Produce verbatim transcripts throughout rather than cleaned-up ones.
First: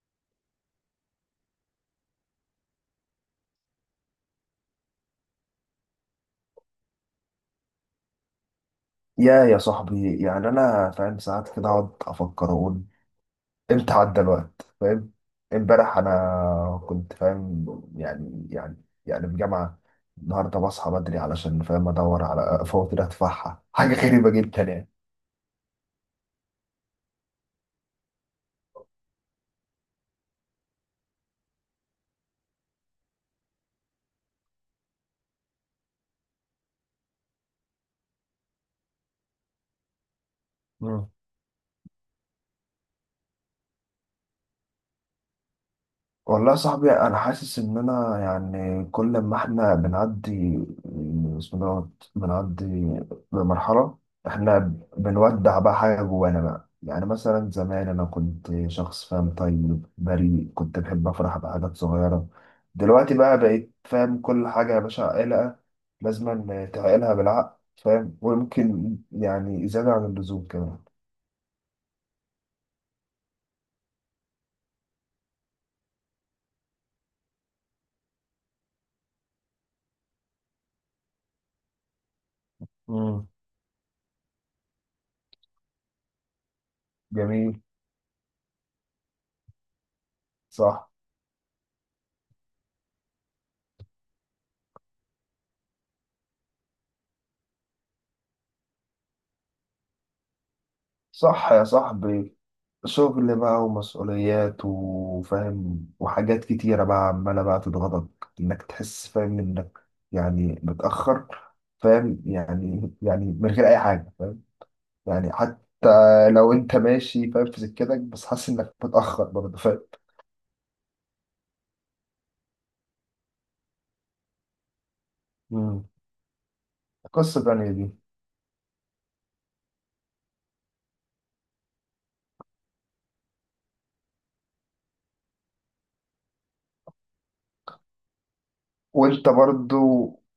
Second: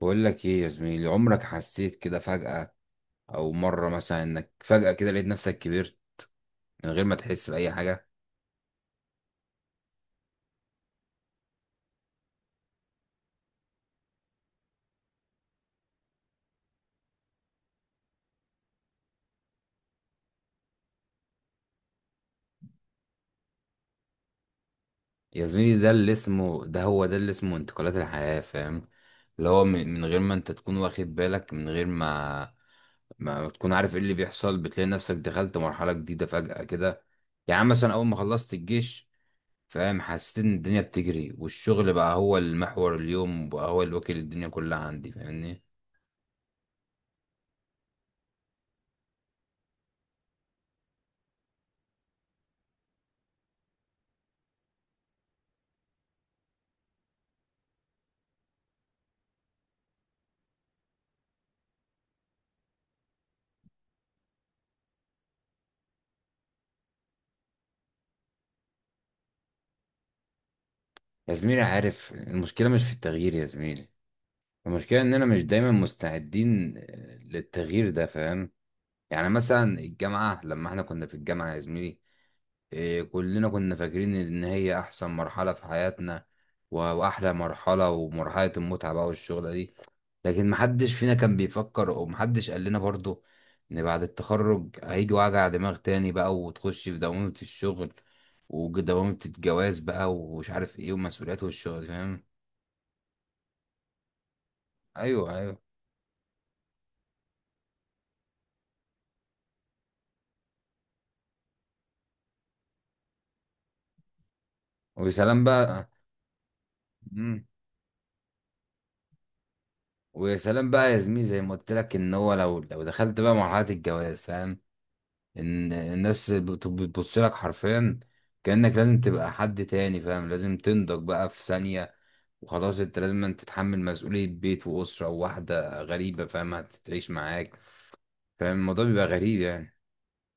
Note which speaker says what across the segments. Speaker 1: بقول لك ايه يا زميلي؟ عمرك حسيت كده فجأة، او مرة مثلا انك فجأة كده لقيت نفسك كبرت من غير ما تحس بأي حاجة؟
Speaker 2: يا يا صاحبي، يعني انا فاهم. ساعات كده اقعد افكر اقول امتى عدى الوقت؟ فاهم. امبارح انا كنت فاهم، يعني يعني يعني في جامعه. النهارده بصحى بدري علشان فاهم ادور على فواتير ادفعها. حاجه غريبه جدا يعني.
Speaker 1: يا زميلي، ده اللي اسمه ده هو ده اللي اسمه انتقالات الحياة، فاهم؟ اللي هو من من غير ما انت تكون واخد بالك، من غير ما ما تكون عارف ايه اللي بيحصل، بتلاقي نفسك دخلت مرحلة جديدة فجأة كده. يعني مثلا اول ما خلصت الجيش، فاهم، حسيت ان الدنيا بتجري، والشغل بقى هو المحور اليوم وبقى هو اللي واكل الدنيا كلها عندي، فاهمني؟
Speaker 2: والله يا صاحبي، انا حاسس ان انا يعني كل ما احنا بنعدي. بسم الله الرحمن الرحيم. بنعدي بمرحله، احنا بنودع بقى حاجه جوانا بقى. يعني مثلا زمان انا كنت شخص فاهم، طيب، بريء، كنت بحب افرح بحاجات صغيره. دلوقتي بقى بقيت فاهم كل حاجه يا باشا. عائلة لازم تعقلها بالعقل فاهم. ويمكن يعني زياده عن اللزوم كمان.
Speaker 1: يا زميلي، عارف المشكلة مش في التغيير يا زميلي؟ المشكلة إننا مش دايما مستعدين آه، للتغيير ده، فاهم. يعني مثلا الجامعة، لما احنا كنا في الجامعة يا زميلي، آه،
Speaker 2: مم.
Speaker 1: كلنا كنا فاكرين إن هي أحسن مرحلة في حياتنا، و- وأحلى
Speaker 2: جميل.
Speaker 1: مرحلة ومرحلة المتعة بقى والشغلة دي. لكن
Speaker 2: صح.
Speaker 1: محدش فينا كان بيفكر ومحدش قال لنا برضه إن بعد التخرج هيجي وجع دماغ تاني بقى، وتخش في دوامة الشغل ودوامة الجواز بقى، ومش عارف ايه، ومسؤوليات
Speaker 2: صح يا
Speaker 1: والشغل، فاهم.
Speaker 2: صاحبي. شغل بقى ومسؤوليات
Speaker 1: ايوه، ايوه.
Speaker 2: وفاهم وحاجات كتيرة بقى عمالة بقى تضغطك. إنك تحس فاهم إنك يعني متأخر فاهم، يعني يعني من غير أي حاجة فاهم.
Speaker 1: ويا
Speaker 2: يعني
Speaker 1: سلام
Speaker 2: حتى
Speaker 1: بقى.
Speaker 2: لو أنت ماشي
Speaker 1: امم
Speaker 2: فاهم في سكتك بس حاسس إنك متأخر برضه فاهم.
Speaker 1: ويا سلام بقى يا زميلي، زي ما قلت لك ان هو لو لو دخلت بقى مرحله الجواز، فاهم، ان
Speaker 2: مم.
Speaker 1: الناس بت- بتبص لك
Speaker 2: قصة تانية دي.
Speaker 1: حرفيا كانك لازم تبقى حد تاني، فاهم، لازم تنضج بقى في ثانيه، وخلاص انت لازم أن تتحمل مسؤوليه بيت واسره وواحده غريبه، فاهم، هتعيش معاك. فاهم الموضوع بيبقى
Speaker 2: وأنت
Speaker 1: غريب
Speaker 2: برضه
Speaker 1: يعني.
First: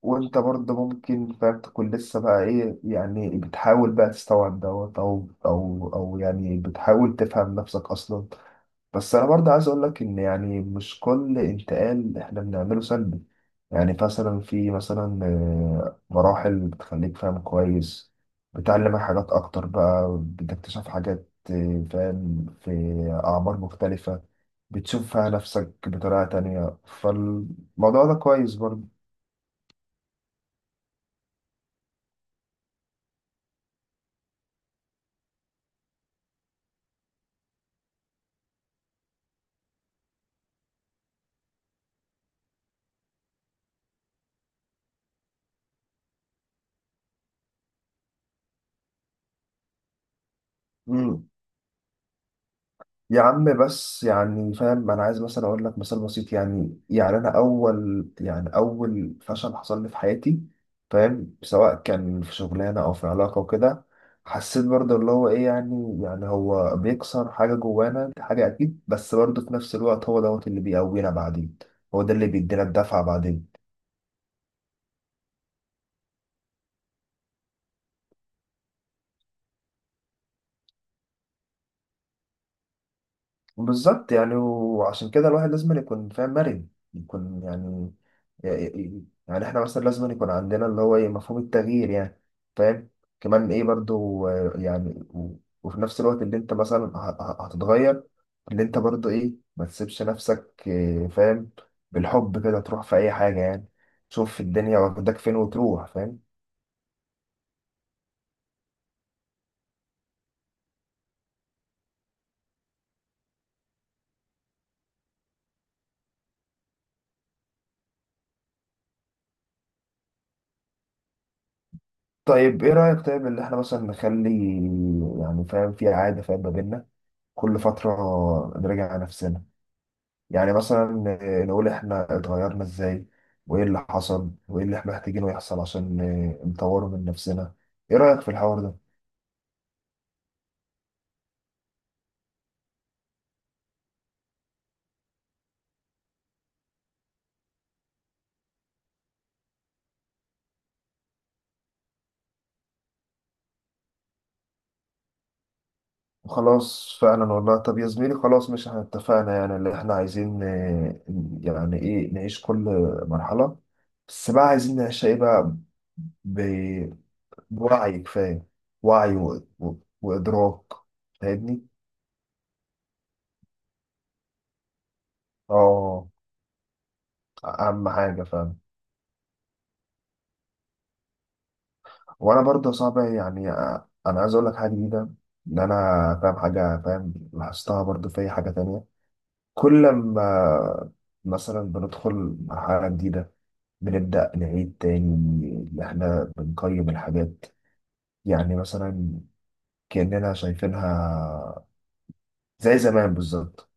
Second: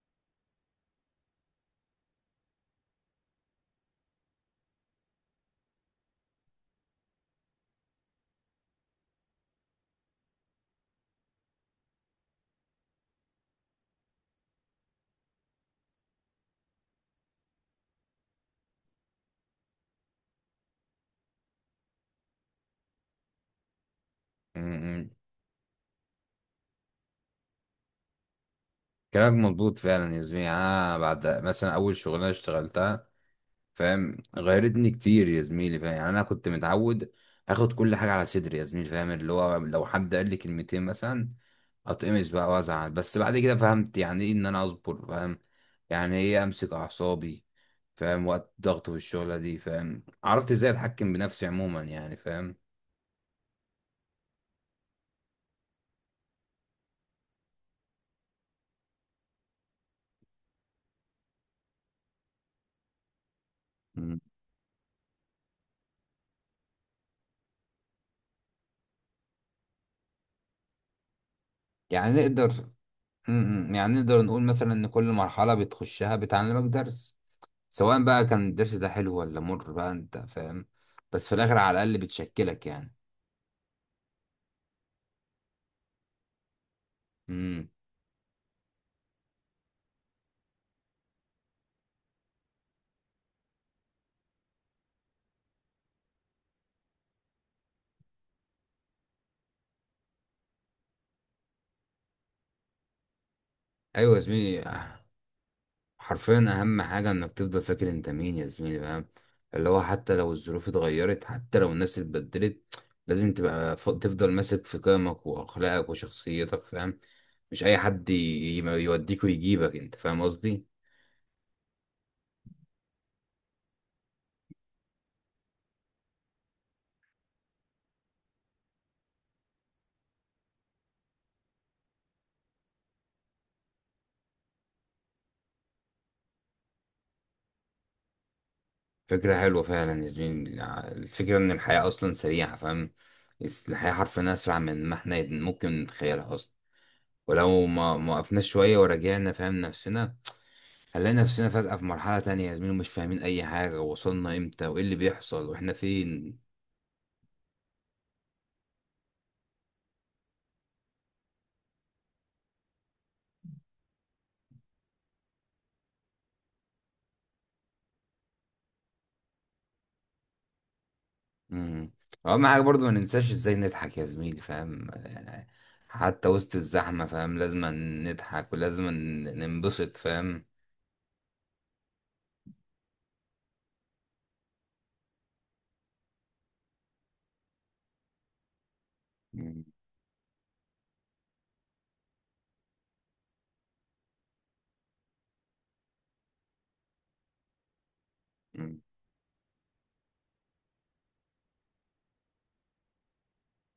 Speaker 2: وأنت برضه ممكن فاهم تكون لسه بقى إيه، يعني بتحاول بقى تستوعب دوت، أو أو أو يعني بتحاول تفهم نفسك أصلا. بس انا برضه عايز اقول لك ان يعني مش كل انتقال احنا بنعمله سلبي. يعني مثلا في مثلا آه، مراحل بتخليك فاهم كويس. بتعلمك حاجات اكتر بقى، بتكتشف حاجات آه، فاهم في اعمار مختلفة.
Speaker 1: امم
Speaker 2: بتشوف فيها نفسك بطريقة تانية. فالموضوع ده كويس.
Speaker 1: كلامك مظبوط فعلا يا زميلي، انا بعد مثلا اول شغلانه اشتغلتها، فاهم، غيرتني كتير يا زميلي، فاهم يعني، انا كنت متعود اخد كل حاجه على صدري يا زميلي، فاهم، اللي هو لو حد قال لي كلمتين مثلا اتقمص بقى وازعل. بس بعد كده فهمت يعني ايه ان انا اصبر، فاهم، يعني ايه امسك اعصابي، فاهم وقت ضغط، والشغله دي فاهم عرفت ازاي اتحكم
Speaker 2: برضه.
Speaker 1: بنفسي عموما يعني، فاهم.
Speaker 2: يا عم بس يعني فاهم انا عايز مثلا اقول لك مثال بسيط. يعني يعني انا اول يعني اول فشل حصل لي في حياتي، فاهم، سواء كان في شغلانه او في علاقه وكده.
Speaker 1: مم.
Speaker 2: حسيت برضه اللي هو ايه. يعني يعني هو بيكسر حاجه جوانا. دي حاجه اكيد، بس برضه في نفس الوقت هو دوت اللي بيقوينا بعدين. هو
Speaker 1: يعني
Speaker 2: ده اللي بيدينا
Speaker 1: نقدر
Speaker 2: الدفعه بعدين.
Speaker 1: مم. يعني نقدر نقول مثلا ان كل مرحلة بتخشها بتعلمك درس، سواء بقى كان الدرس ده حلو ولا مر بقى، انت فاهم، بس في الاخر على الاقل بتشكلك يعني.
Speaker 2: بالظبط يعني. وعشان كده الواحد لازم يكون فاهم مرن، يكون
Speaker 1: امم
Speaker 2: يعني يعني يعني احنا مثلا لازم يكون عندنا اللي هو ايه مفهوم التغيير يعني. فاهم. كمان ايه برضو آه، يعني و- وفي نفس الوقت اللي انت مثلا ه- ه- هتتغير، اللي انت برضو ايه ما تسيبش نفسك آه، فاهم بالحب كده تروح في اي حاجة يعني.
Speaker 1: ايوه يا
Speaker 2: تشوف
Speaker 1: زميلي.
Speaker 2: الدنيا
Speaker 1: آه،
Speaker 2: واخدك فين وتروح فاهم.
Speaker 1: حرفيا اهم حاجه انك تفضل فاكر انت مين يا زميلي، فاهم، اللي هو حتى لو الظروف اتغيرت، حتى لو الناس اتبدلت، لازم تبقى ف- تفضل ماسك في قيمك واخلاقك وشخصيتك، فاهم. مش اي حد ي- ي- يوديك ويجيبك انت، فاهم قصدي.
Speaker 2: طيب ايه رأيك؟ طيب اللي احنا مثلا نخلي، يعني فاهم، في عادة فاهم ما بيننا كل فترة نراجع نفسنا. يعني مثلا آه، نقول احنا اتغيرنا ازاي، وايه اللي حصل، وايه اللي احنا محتاجينه يحصل عشان آه، نطوره من نفسنا. ايه رأيك في الحوار ده؟
Speaker 1: فكره حلوه فعلا يا زميلي. الفكره ان الحياه اصلا سريعه، فاهم، الحياه حرفيا اسرع من ما احنا ممكن نتخيلها اصلا، ولو ما ما وقفنا شوية ورجعنا فاهم نفسنا، هنلاقي نفسنا فجأة في مرحلة تانية يا زميلي، مش فاهمين أي حاجة، وصلنا إمتى وإيه اللي بيحصل وإحنا فين.
Speaker 2: خلاص فعلا والله. طب يا زميلي، خلاص مش احنا اتفقنا يعني اللي احنا عايزين آه، يعني ايه نعيش كل مرحلة. بس بقى عايزين نعيشها ايه بقى؟ ب- بوعي كفاية. وعي و... و... وإدراك. فاهمني؟
Speaker 1: مم. وأهم حاجة برضو ما ننساش إزاي نضحك يا زميلي، فاهم يعني،
Speaker 2: اه.
Speaker 1: حتى وسط الزحمة، فاهم، لازم
Speaker 2: أهم حاجة
Speaker 1: نضحك
Speaker 2: فعلا.
Speaker 1: ولازم ننبسط، فاهم.
Speaker 2: وانا برضه صعب يعني، آه، انا عايز اقول لك حاجه جديده. ان انا فاهم حاجه فاهم لاحظتها برضه في أي حاجه تانية. كل ما مثلا بندخل مرحله جديده، بنبدا نعيد تاني ان احنا بنقيم الحاجات. يعني
Speaker 1: مم.
Speaker 2: مثلا كاننا شايفينها زي زمان بالظبط.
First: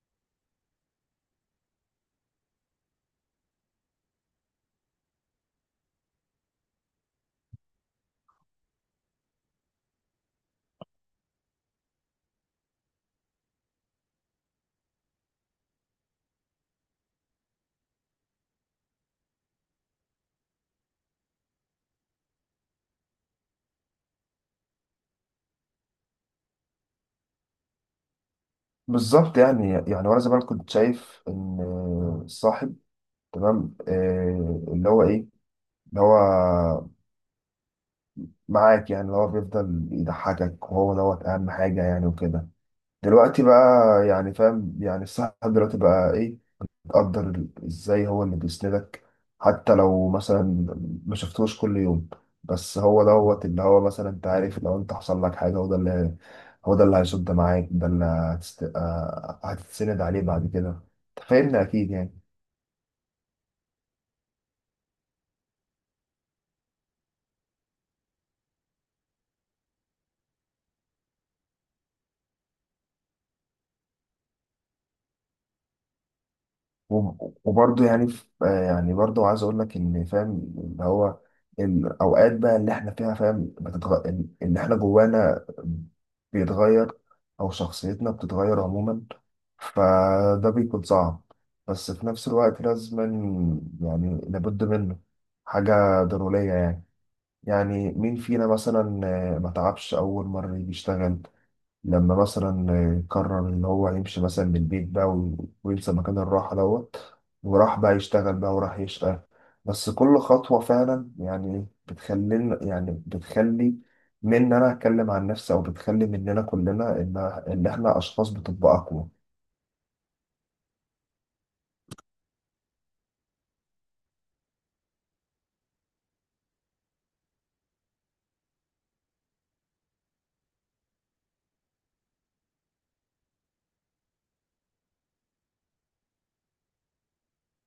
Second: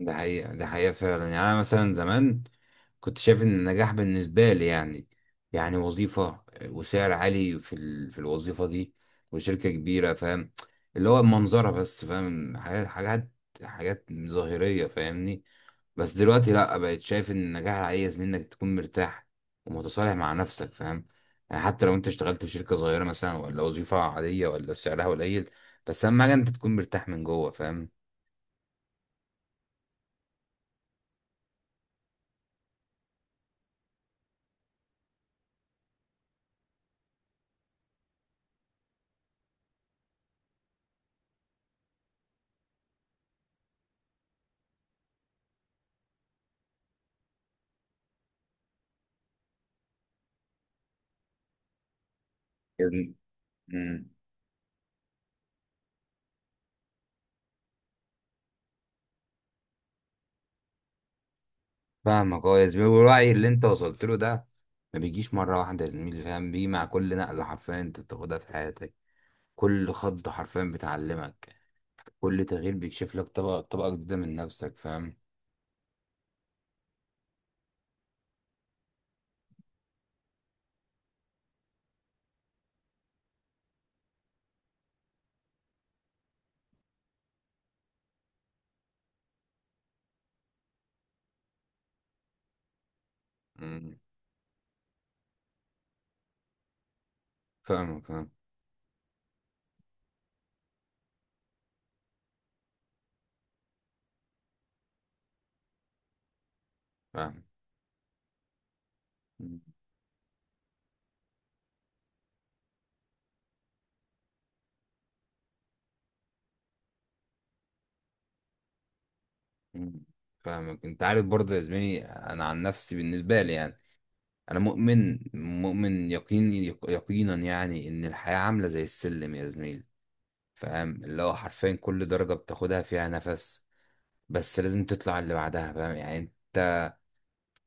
Speaker 1: ده حقيقة، ده حقيقة فعلا يعني. أنا مثلا زمان كنت شايف إن النجاح بالنسبة لي يعني يعني وظيفة وسعر عالي في ال... في الوظيفة دي وشركة كبيرة، فاهم، اللي هو منظرة بس، فاهم، حاجات حاجات حاجات ظاهرية، فاهمني. بس دلوقتي لأ، بقيت شايف إن النجاح العايز منك تكون مرتاح ومتصالح مع نفسك، فاهم، يعني حتى لو أنت اشتغلت في شركة صغيرة مثلا، ولا وظيفة عادية، ولا سعرها قليل، بس أهم حاجة أنت تكون مرتاح من جوه، فاهم.
Speaker 2: بالظبط يعني يعني وانا زمان كنت شايف ان الصاحب تمام آه، اللي هو ايه، اللي هو معاك، يعني اللي هو بيفضل يضحكك وهو دوت أهم حاجة يعني وكده. دلوقتي بقى يعني فاهم يعني الصاحب دلوقتي بقى إيه؟ تقدر ال- إزاي هو اللي بيسندك، حتى لو مثلا ما شفتوش كل يوم. بس هو دوت اللي هو
Speaker 1: مم.
Speaker 2: مثلا أنت عارف لو أنت حصل لك حاجة، هو ده اللي هو ده اللي هيصد معاك. ده اللي هتست... آه، هتتسند عليه بعد كده. أنت فاهمني أكيد يعني.
Speaker 1: فاهمك اه يا زميلي، والوعي اللي انت وصلت له ده ما بيجيش مره واحده يا زميلي، فاهم، بيجي مع كل نقله حرفيا انت بتاخدها في حياتك. كل خط حرفيا بتعلمك، كل تغيير بيكشف لك طبقه طبقه جديده من نفسك، فاهم.
Speaker 2: وب- وبرضه يعني ف- آه يعني برضه عايز اقول لك ان فاهم اللي هو الاوقات بقى اللي احنا فيها فاهم بتتغ... اللي احنا جوانا بيتغير، او شخصيتنا بتتغير عموما. فده بيكون صعب بس في نفس الوقت لازم.
Speaker 1: مم.
Speaker 2: يعني لابد منه، حاجة ضرورية يعني. يعني
Speaker 1: فاهمك،
Speaker 2: مين
Speaker 1: فاهم
Speaker 2: فينا مثلا آه، ما تعبش أول مرة يجي يشتغل، لما مثلا قرر ان هو يمشي مثلا من البيت بقى و- وينسى مكان الراحه دوت،
Speaker 1: فاهم.
Speaker 2: وراح بقى يشتغل بقى وراح يشتغل.
Speaker 1: مم.
Speaker 2: بس كل خطوه فعلا يعني بتخلينا، يعني بتخلي من إن انا اتكلم عن نفسي او بتخلي مننا كلنا ان ان احنا اشخاص بتبقى اقوى.
Speaker 1: مم. فاهمك، انت عارف برضه يا زميلي، انا عن نفسي بالنسبه لي يعني، انا مؤمن مؤمن يقيني يق- يقينا يعني ان الحياه عامله زي السلم يا زميلي، فاهم، اللي هو حرفيا كل درجه بتاخدها فيها نفس، بس لازم تطلع اللي بعدها، فاهم يعني، انت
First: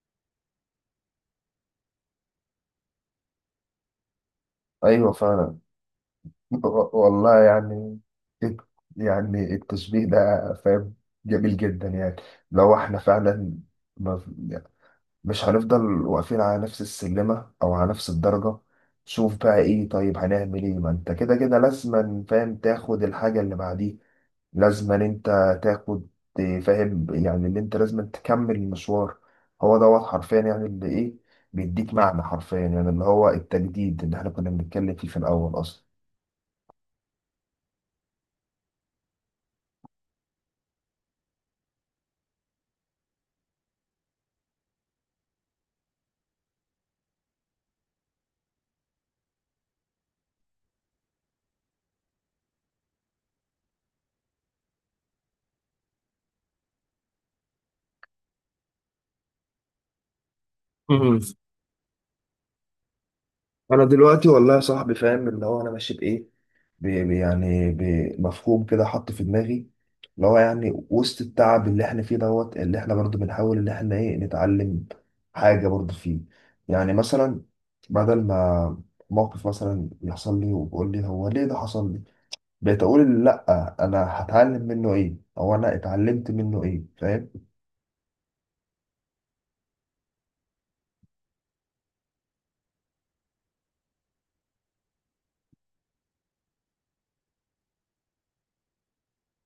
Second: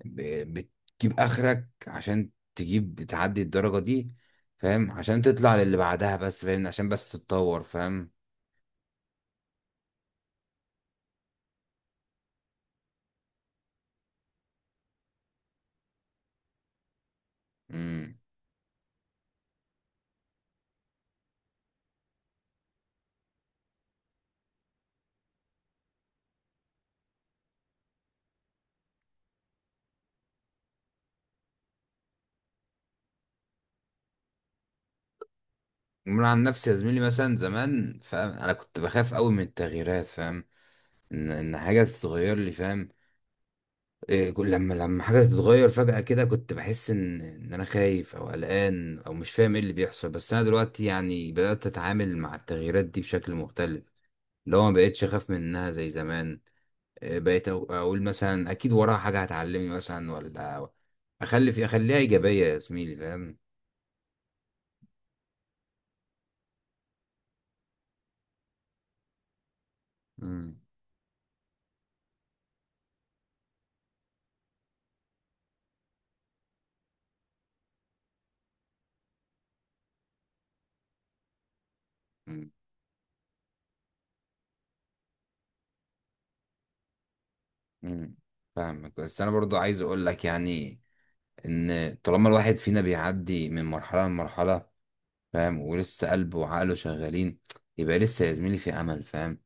Speaker 1: ب- بتجيب اخرك عشان تجيب تعدي الدرجة دي، فاهم
Speaker 2: ايوه
Speaker 1: عشان
Speaker 2: فعلا.
Speaker 1: تطلع للي بعدها، بس فاهم عشان
Speaker 2: و-
Speaker 1: بس
Speaker 2: والله
Speaker 1: تتطور،
Speaker 2: يعني
Speaker 1: فاهم.
Speaker 2: الت- يعني التشبيه ده فاهم جميل جدا يعني. لو احنا فعلا مش هنفضل واقفين على نفس السلمة أو على نفس
Speaker 1: امم
Speaker 2: الدرجة. شوف بقى إيه. طيب هنعمل إيه؟ ما أنت كده كده لازما فاهم تاخد الحاجة اللي بعديه. لازما أنت تاخد، فاهم يعني، اللي أنت لازما تكمل المشوار. هو دوت حرفيا يعني اللي إيه بيديك معنى، حرفيا يعني اللي هو التجديد اللي إحنا كنا بنتكلم فيه في الأول.
Speaker 1: من عن نفسي يا زميلي، مثلا زمان، فاهم، انا كنت بخاف قوي من التغييرات، فاهم، ان ان حاجة تتغير لي، فاهم إيه، كل- لما لما حاجة تتغير فجأة كده كنت بحس ان ان انا خايف او قلقان او مش فاهم ايه اللي بيحصل. بس انا دلوقتي يعني بدأت اتعامل مع التغييرات دي بشكل مختلف، اللي هو ما بقتش اخاف منها زي زمان. آه، بقيت أق- اقول مثلا اكيد وراها حاجه هتعلمني مثلا، ولا
Speaker 2: أصلا.
Speaker 1: اخلي في اخليها ايجابيه يا زميلي، فاهم.
Speaker 2: انا دلوقتي والله يا صاحبي فاهم اللي هو انا ماشي بايه. ب- ب- يعني بمفهوم كده حط في دماغي، اللي هو
Speaker 1: امم
Speaker 2: يعني وسط التعب اللي احنا فيه دوت، اللي احنا برضو بنحاول ان احنا ايه نتعلم حاجة برضو فيه. يعني مثلا، بدل ما موقف مثلا يحصل لي وبقول لي هو ليه ده حصل لي،
Speaker 1: مم.
Speaker 2: بقيت اقول لا، انا هتعلم منه ايه او انا اتعلمت منه ايه فاهم.
Speaker 1: امم فاهمك، بس انا برضو عايز اقول لك يعني، ان طالما الواحد فينا بيعدي من مرحله لمرحله، فاهم، ولسه قلبه وعقله شغالين، يبقى لسه يا زميلي في امل، فاهم.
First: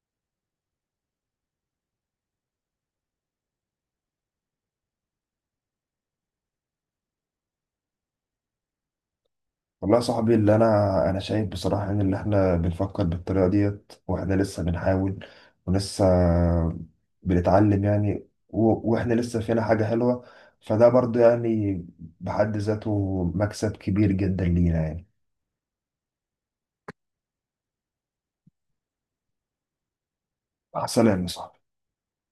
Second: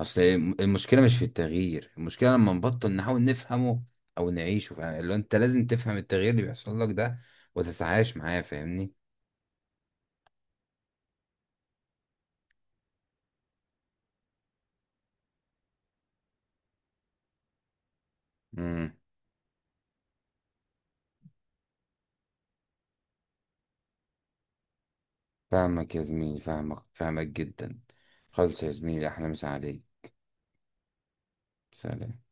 Speaker 1: اصل المشكله مش في التغيير، المشكله لما نبطل نحاول نفهمه او نعيشه، فاهم، اللي هو انت لازم تفهم التغيير اللي بيحصل لك ده وتتعايش معاه، فاهمني.
Speaker 2: والله يا صاحبي. اللي انا انا شايف بصراحه ان اللي احنا بنفكر بالطريقه ديت واحنا لسه بنحاول ولسه بنتعلم يعني. و-
Speaker 1: امم
Speaker 2: واحنا لسه فينا حاجه حلوه. فده برضو يعني بحد ذاته مكسب كبير جدا لينا يعني.
Speaker 1: فاهمك يا زميلي، فاهمك فاهمك جدا. خلص يا زميلي، احلى مسا عليك.
Speaker 2: مع السلامه يا صاحبي.
Speaker 1: سلام.